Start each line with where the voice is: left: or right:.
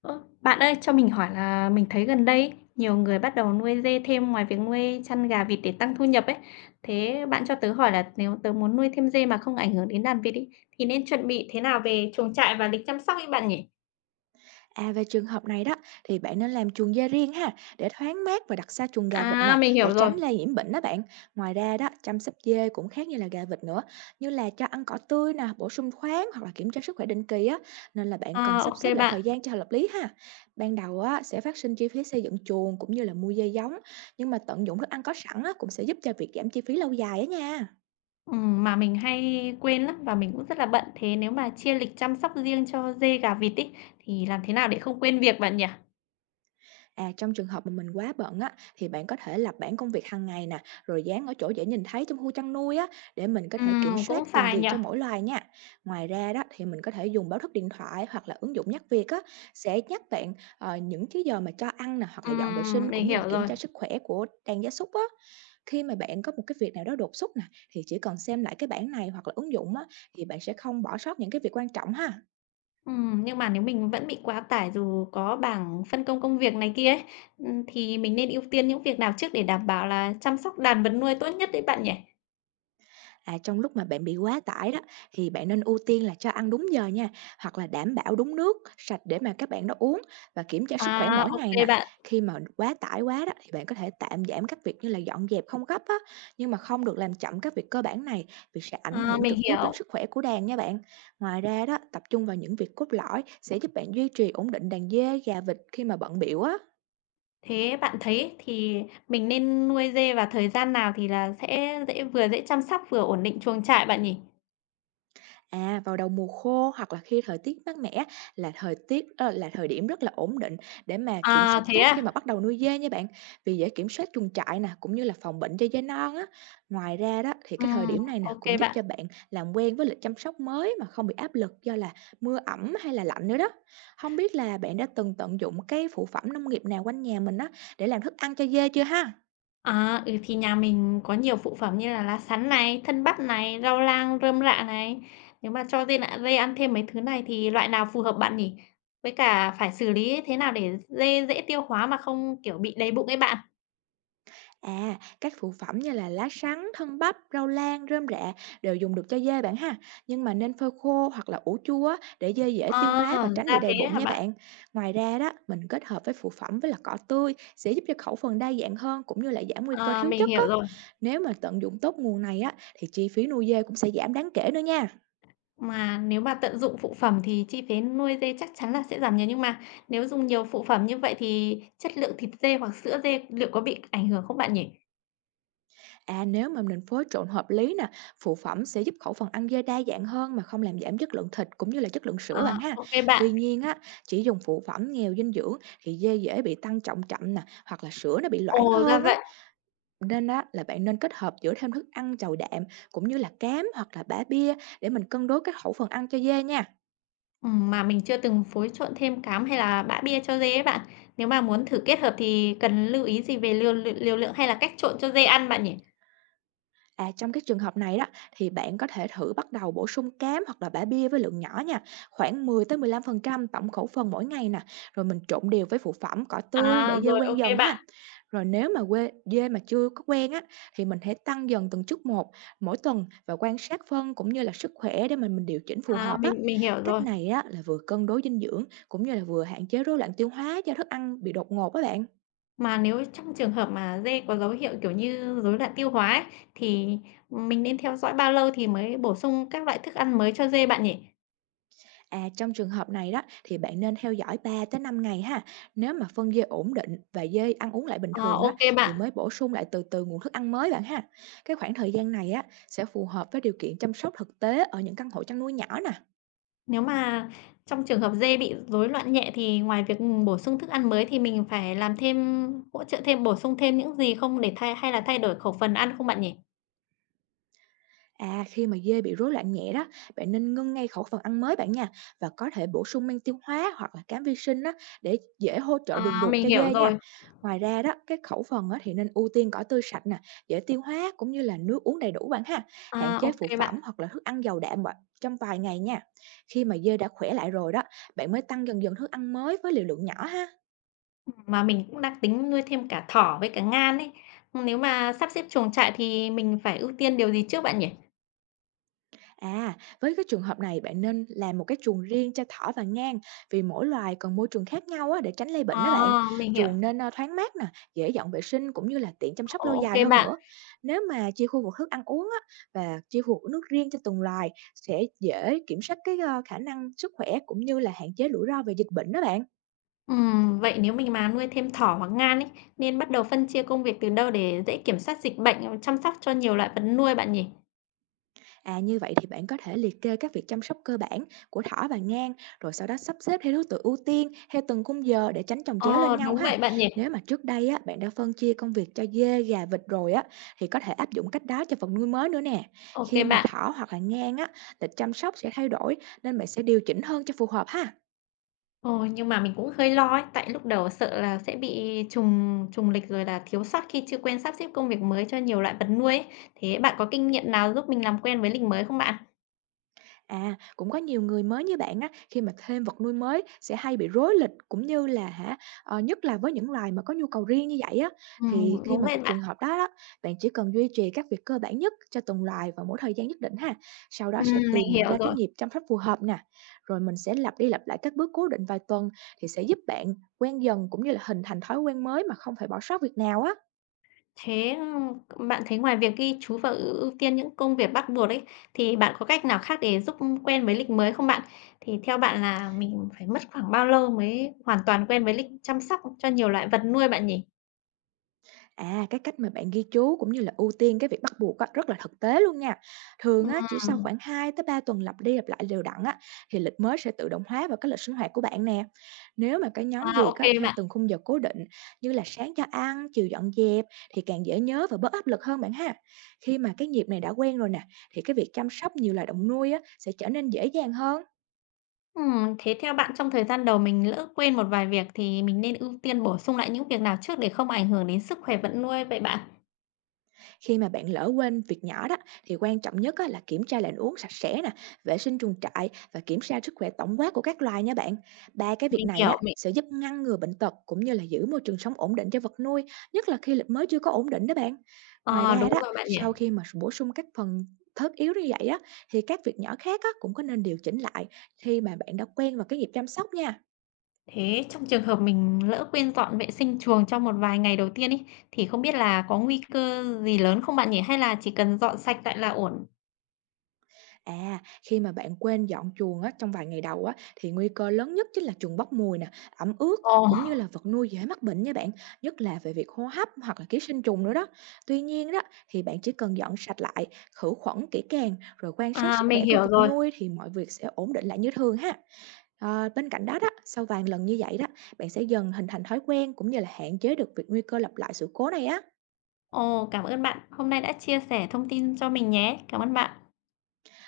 left: Ơ, bạn ơi, cho mình hỏi là mình thấy gần đây ấy, nhiều người bắt đầu nuôi dê thêm ngoài việc nuôi chăn gà vịt để tăng thu nhập ấy. Thế bạn cho tớ hỏi là nếu tớ muốn nuôi thêm dê mà không ảnh hưởng đến đàn vịt ý, thì nên chuẩn bị thế nào về chuồng trại và lịch chăm sóc ấy bạn nhỉ?
right: À, về trường hợp này đó thì bạn nên làm chuồng dê riêng ha, để thoáng mát và đặt xa chuồng gà vịt nè,
left: À, mình hiểu
right: để
left: rồi.
right: tránh lây nhiễm bệnh đó bạn. Ngoài ra đó, chăm sóc dê cũng khác như là gà vịt nữa, như là cho ăn cỏ tươi nè, bổ sung khoáng hoặc là kiểm tra sức khỏe định kỳ á, nên là bạn cần
left: Ờ,
right: sắp
left: ok
right: xếp lại
left: bạn.
right: thời gian cho hợp lý ha. Ban đầu á, sẽ phát sinh chi phí xây dựng chuồng cũng như là mua dê giống, nhưng mà tận dụng thức ăn có sẵn á cũng sẽ giúp cho việc giảm chi phí lâu dài á nha.
left: Mà mình hay quên lắm và mình cũng rất là bận. Thế nếu mà chia lịch chăm sóc riêng cho dê gà vịt ý, thì làm thế nào để không quên việc bạn nhỉ?
right: À, trong trường hợp mà mình quá bận á, thì bạn có thể lập bảng công việc hàng ngày nè, rồi dán ở chỗ dễ nhìn thấy trong khu chăn nuôi á, để mình có thể kiểm soát
left: Cũng
right: từng
left: phải
right: việc
left: nhỉ.
right: cho mỗi loài nha. Ngoài ra đó, thì mình có thể dùng báo thức điện thoại hoặc là ứng dụng nhắc việc á, sẽ nhắc bạn những cái giờ mà cho ăn nè, hoặc là dọn vệ sinh cũng
left: Mình
right: như
left: hiểu
right: là kiểm
left: rồi.
right: tra sức khỏe của đàn gia súc á. Khi mà bạn có một cái việc nào đó đột xuất nè, thì chỉ cần xem lại cái bảng này hoặc là ứng dụng á, thì bạn sẽ không bỏ sót những cái việc quan trọng ha.
left: Nhưng mà nếu mình vẫn bị quá tải dù có bảng phân công công việc này kia ấy, thì mình nên ưu tiên những việc nào trước để đảm bảo là chăm sóc đàn vật nuôi tốt nhất đấy bạn nhỉ?
right: À, trong lúc mà bạn bị quá tải đó, thì bạn nên ưu tiên là cho ăn đúng giờ nha, hoặc là đảm bảo đúng nước sạch để mà các bạn đó uống, và kiểm tra
left: À,
right: sức khỏe mỗi
left: ô
right: ngày nè.
left: bạn,
right: Khi mà quá tải quá đó, thì bạn có thể tạm giảm các việc như là dọn dẹp không gấp á, nhưng mà không được làm chậm các việc cơ bản này, vì sẽ ảnh
left: à,
right: hưởng
left: mình
right: trực tiếp đến
left: hiểu.
right: sức khỏe của đàn nha bạn. Ngoài ra đó, tập trung vào những việc cốt lõi sẽ giúp bạn duy trì ổn định đàn dê, gà, vịt khi mà bận biểu á.
left: Thế bạn thấy thì mình nên nuôi dê vào thời gian nào thì là sẽ dễ vừa dễ chăm sóc vừa ổn định chuồng trại bạn nhỉ?
right: À, vào đầu mùa khô hoặc là khi thời tiết mát mẻ, là thời điểm rất là ổn định để mà kiểm soát
left: À, thế
right: tốt khi
left: à?
right: mà bắt đầu nuôi dê nha bạn. Vì dễ kiểm soát chuồng trại nè, cũng như là phòng bệnh cho dê non á. Ngoài ra đó, thì cái thời điểm này nè
left: Ô
right: cũng giúp
left: bạn.
right: cho bạn làm quen với lịch chăm sóc mới mà không bị áp lực do là mưa ẩm hay là lạnh nữa đó. Không biết là bạn đã từng tận dụng cái phụ phẩm nông nghiệp nào quanh nhà mình á, để làm thức ăn cho dê chưa ha?
left: À, ừ, thì nhà mình có nhiều phụ phẩm như là lá sắn này, thân bắp này, rau lang, rơm rạ này. Nếu mà cho dê nạ dê ăn thêm mấy thứ này thì loại nào phù hợp bạn nhỉ? Với cả phải xử lý thế nào để dê dễ tiêu hóa mà không, kiểu, bị đầy bụng ấy bạn?
right: À, các phụ phẩm như là lá sắn, thân bắp, rau lang, rơm rạ đều dùng được cho dê bạn ha. Nhưng mà nên phơi khô hoặc là ủ chua á, để dê dễ tiêu
left: Ờ,
right: hóa và tránh bị
left: ra
right: đầy
left: thế
right: bụng
left: hả
right: nha
left: bạn?
right: bạn. Ngoài ra đó, mình kết hợp với phụ phẩm với là cỏ tươi sẽ giúp cho khẩu phần đa dạng hơn, cũng như là giảm nguy cơ
left: Ờ,
right: thiếu
left: mình
right: chất
left: hiểu
right: á.
left: rồi.
right: Nếu mà tận dụng tốt nguồn này á, thì chi phí nuôi dê cũng sẽ giảm đáng kể nữa nha.
left: Mà nếu mà tận dụng phụ phẩm thì chi phí nuôi dê chắc chắn là sẽ giảm nhiều, nhưng mà nếu dùng nhiều phụ phẩm như vậy thì chất lượng thịt dê hoặc sữa dê liệu có bị ảnh hưởng không bạn nhỉ?
right: À, nếu mà mình phối trộn hợp lý nè, phụ phẩm sẽ giúp khẩu phần ăn dê đa dạng hơn mà không làm giảm chất lượng thịt, cũng như là chất lượng sữa bạn
left: À,
right: ha.
left: ô
right: Tuy
left: bạn.
right: nhiên á, chỉ dùng phụ phẩm nghèo dinh dưỡng thì dê dễ bị tăng trọng chậm nè, hoặc là sữa nó bị loãng
left: Ồ, ra
right: hơn á.
left: vậy.
right: Nên á, là bạn nên kết hợp giữa thêm thức ăn chầu đạm, cũng như là cám hoặc là bã bia, để mình cân đối các khẩu phần ăn cho dê nha.
left: Mà mình chưa từng phối trộn thêm cám hay là bã bia cho dê ấy bạn. Nếu mà muốn thử kết hợp thì cần lưu ý gì về liều lượng hay là cách trộn cho dê ăn bạn nhỉ?
right: À, trong cái trường hợp này đó, thì bạn có thể thử bắt đầu bổ sung cám hoặc là bã bia với lượng nhỏ nha, khoảng 10 tới 15% tổng khẩu phần mỗi ngày nè, rồi mình trộn đều với phụ phẩm cỏ tươi để
left: À,
right: dê
left: rồi, ô
right: quen
left: kê
right: dần
left: bạn.
right: ha. Rồi nếu mà quê dê mà chưa có quen á, thì mình hãy tăng dần từng chút một mỗi tuần, và quan sát phân cũng như là sức khỏe để mình điều chỉnh phù
left: À,
right: hợp á.
left: mình hiểu
right: Cách
left: rồi.
right: này á, là vừa cân đối dinh dưỡng, cũng như là vừa hạn chế rối loạn tiêu hóa do thức ăn bị đột ngột á bạn.
left: Mà nếu trong trường hợp mà dê có dấu hiệu, kiểu như, rối loạn tiêu hóa ấy, thì mình nên theo dõi bao lâu thì mới bổ sung các loại thức ăn mới cho dê bạn nhỉ?
right: À, trong trường hợp này đó, thì bạn nên theo dõi 3 tới 5 ngày ha. Nếu mà phân dê ổn định và dê ăn uống lại bình
left: Ờ,
right: thường á,
left: ô kê
right: thì
left: bạn.
right: mới bổ sung lại từ từ nguồn thức ăn mới bạn ha. Cái khoảng thời gian này á sẽ phù hợp với điều kiện chăm sóc thực tế ở những căn hộ chăn nuôi nhỏ nè.
left: Nếu mà trong trường hợp dê bị rối loạn nhẹ thì ngoài việc, bổ sung thức ăn mới thì mình phải làm thêm hỗ trợ thêm, bổ sung thêm những gì không để thay hay là thay đổi khẩu phần ăn không bạn nhỉ?
right: À, khi mà dê bị rối loạn nhẹ đó, bạn nên ngưng ngay khẩu phần ăn mới bạn nha, và có thể bổ sung men tiêu hóa hoặc là cám vi sinh á, để dễ hỗ trợ đường
left: À,
right: ruột
left: mình
right: cho
left: hiểu
right: dê nha.
left: rồi.
right: Ngoài ra đó, cái khẩu phần á, thì nên ưu tiên cỏ tươi sạch nè, dễ tiêu hóa, cũng như là nước uống đầy đủ bạn ha. Hạn
left: À, ô
right: chế phụ
left: kê bạn.
right: phẩm hoặc là thức ăn giàu đạm bạn trong vài ngày nha. Khi mà dê đã khỏe lại rồi đó, bạn mới tăng dần dần thức ăn mới với liều lượng nhỏ ha.
left: Mà mình cũng đang tính nuôi thêm cả thỏ với cả ngan ấy. Nếu mà sắp xếp chuồng trại thì mình phải ưu tiên điều gì trước bạn nhỉ?
right: À, với cái trường hợp này, bạn nên làm một cái chuồng riêng cho thỏ và ngan, vì mỗi loài cần môi trường khác nhau á, để tránh lây bệnh đó
left: À,
right: bạn.
left: mình hiểu.
right: Chuồng nên thoáng mát nè, dễ dọn vệ sinh, cũng như là tiện chăm sóc
left: Ô
right: lâu
left: ô
right: dài
left: kê
right: hơn
left: bạn.
right: nữa. Nếu mà chia khu vực thức ăn uống á, và chia khu vực nước riêng cho từng loài, sẽ dễ kiểm soát cái khả năng sức khỏe, cũng như là hạn chế rủi ro về dịch bệnh đó bạn.
left: Vậy nếu mình mà nuôi thêm thỏ hoặc ngan ấy, nên bắt đầu phân chia công việc từ đâu để dễ kiểm soát dịch bệnh, chăm sóc cho nhiều loại vật nuôi bạn nhỉ?
right: À, như vậy thì bạn có thể liệt kê các việc chăm sóc cơ bản của thỏ và ngan, rồi sau đó sắp xếp theo thứ tự ưu tiên, theo từng khung giờ để tránh chồng chéo lên
left: Ờ,
right: nhau
left: đúng
right: ha.
left: vậy bạn nhỉ.
right: Nếu mà trước đây á, bạn đã phân chia công việc cho dê, gà, vịt rồi á, thì có thể áp dụng cách đó cho phần nuôi mới nữa nè.
left: OK
right: Khi mà
left: bạn.
right: thỏ hoặc là ngan á, lịch chăm sóc sẽ thay đổi, nên bạn sẽ điều chỉnh hơn cho phù hợp ha.
left: Ờ, nhưng mà mình cũng hơi lo ấy, tại lúc đầu sợ là sẽ bị trùng trùng lịch rồi là thiếu sót khi chưa quen sắp xếp công việc mới cho nhiều loại vật nuôi ấy. Thế bạn có kinh nghiệm nào giúp mình làm quen với lịch mới không bạn?
right: À, cũng có nhiều người mới như bạn á, khi mà thêm vật nuôi mới sẽ hay bị rối lịch, cũng như là nhất là với những loài mà có nhu cầu riêng như vậy á, thì khi
left: Đúng
right: mà gặp
left: vậy bạn.
right: trường hợp đó đó, bạn chỉ cần duy trì các việc cơ bản nhất cho từng loài vào mỗi thời gian nhất định ha. Sau đó
left: Ừm,
right: sẽ
left: mình
right: tìm ra
left: hiểu
right: cái
left: rồi.
right: nhịp chăm sóc phù hợp nè. Rồi mình sẽ lặp đi lặp lại các bước cố định vài tuần, thì sẽ giúp bạn quen dần, cũng như là hình thành thói quen mới mà không phải bỏ sót việc nào á.
left: Thế, bạn thấy ngoài việc ghi chú và ưu ưu tiên những công việc bắt buộc ấy, thì bạn có cách nào khác để giúp quen với lịch mới không bạn? Thì theo bạn là mình phải mất khoảng bao lâu mới hoàn toàn quen với lịch chăm sóc cho nhiều loại vật nuôi bạn nhỉ?
right: À, cái cách mà bạn ghi chú cũng như là ưu tiên cái việc bắt buộc á, rất là thực tế luôn nha. Thường
left: Ừm,
right: á, chỉ sau khoảng 2 tới 3 tuần lặp đi lặp lại đều đặn á, thì lịch mới sẽ tự động hóa vào cái lịch sinh hoạt của bạn nè. Nếu mà cái nhóm
left: à,
right: việc
left: OK
right: á, theo
left: bạn.
right: từng khung giờ cố định như là sáng cho ăn, chiều dọn dẹp, thì càng dễ nhớ và bớt áp lực hơn bạn ha. Khi mà cái nhịp này đã quen rồi nè, thì cái việc chăm sóc nhiều loài động nuôi á sẽ trở nên dễ dàng hơn.
left: Thế theo bạn trong thời gian đầu mình lỡ quên một vài việc thì mình nên ưu tiên bổ sung lại những việc nào trước để không ảnh hưởng đến sức khỏe vật nuôi vậy bạn?
right: Khi mà bạn lỡ quên việc nhỏ đó, thì quan trọng nhất á, là kiểm tra lệnh uống sạch sẽ nè, vệ sinh chuồng trại và kiểm tra sức khỏe tổng quát của các loài nha bạn. Ba cái việc
left: Mình
right: này á
left: hiểu, mình
right: sẽ giúp ngăn ngừa bệnh tật, cũng như là giữ môi trường sống ổn định cho vật nuôi, nhất là khi lịch mới chưa có ổn định đó bạn. Ngoài
left: ờ,
right: ra
left: đúng
right: đó,
left: rồi bạn nhỉ.
right: sau khi mà bổ sung các phần thớt yếu như vậy á, thì các việc nhỏ khác á cũng có nên điều chỉnh lại khi mà bạn đã quen vào cái nhịp chăm sóc nha.
left: Thế trong trường hợp mình lỡ quên dọn vệ sinh chuồng trong một vài ngày đầu tiên ấy, thì không biết là có nguy cơ gì lớn không bạn nhỉ? Hay là chỉ cần dọn sạch lại là ổn?
right: À, khi mà bạn quên dọn chuồng á, trong vài ngày đầu á, thì nguy cơ lớn nhất chính là chuồng bốc mùi nè, ẩm ướt,
left: Ồ,
right: cũng như là vật nuôi dễ mắc bệnh nha bạn, nhất là về việc hô hấp hoặc là ký sinh trùng nữa đó. Tuy nhiên đó, thì bạn chỉ cần dọn sạch lại, khử khuẩn kỹ càng, rồi quan sát
left: à,
right: sức khỏe
left: mình
right: của
left: hiểu
right: vật
left: rồi.
right: nuôi thì mọi việc sẽ ổn định lại như thường ha. À, bên cạnh đó đó, sau vài lần như vậy đó, bạn sẽ dần hình thành thói quen, cũng như là hạn chế được việc nguy cơ lặp lại sự cố này á.
left: Ồ, cảm ơn bạn. Hôm nay đã chia sẻ thông tin cho mình nhé. Cảm ơn bạn.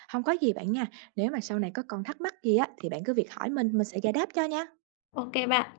right: Không có gì bạn nha, nếu mà sau này có còn thắc mắc gì á, thì bạn cứ việc hỏi mình sẽ giải đáp cho nha.
left: OK bạn.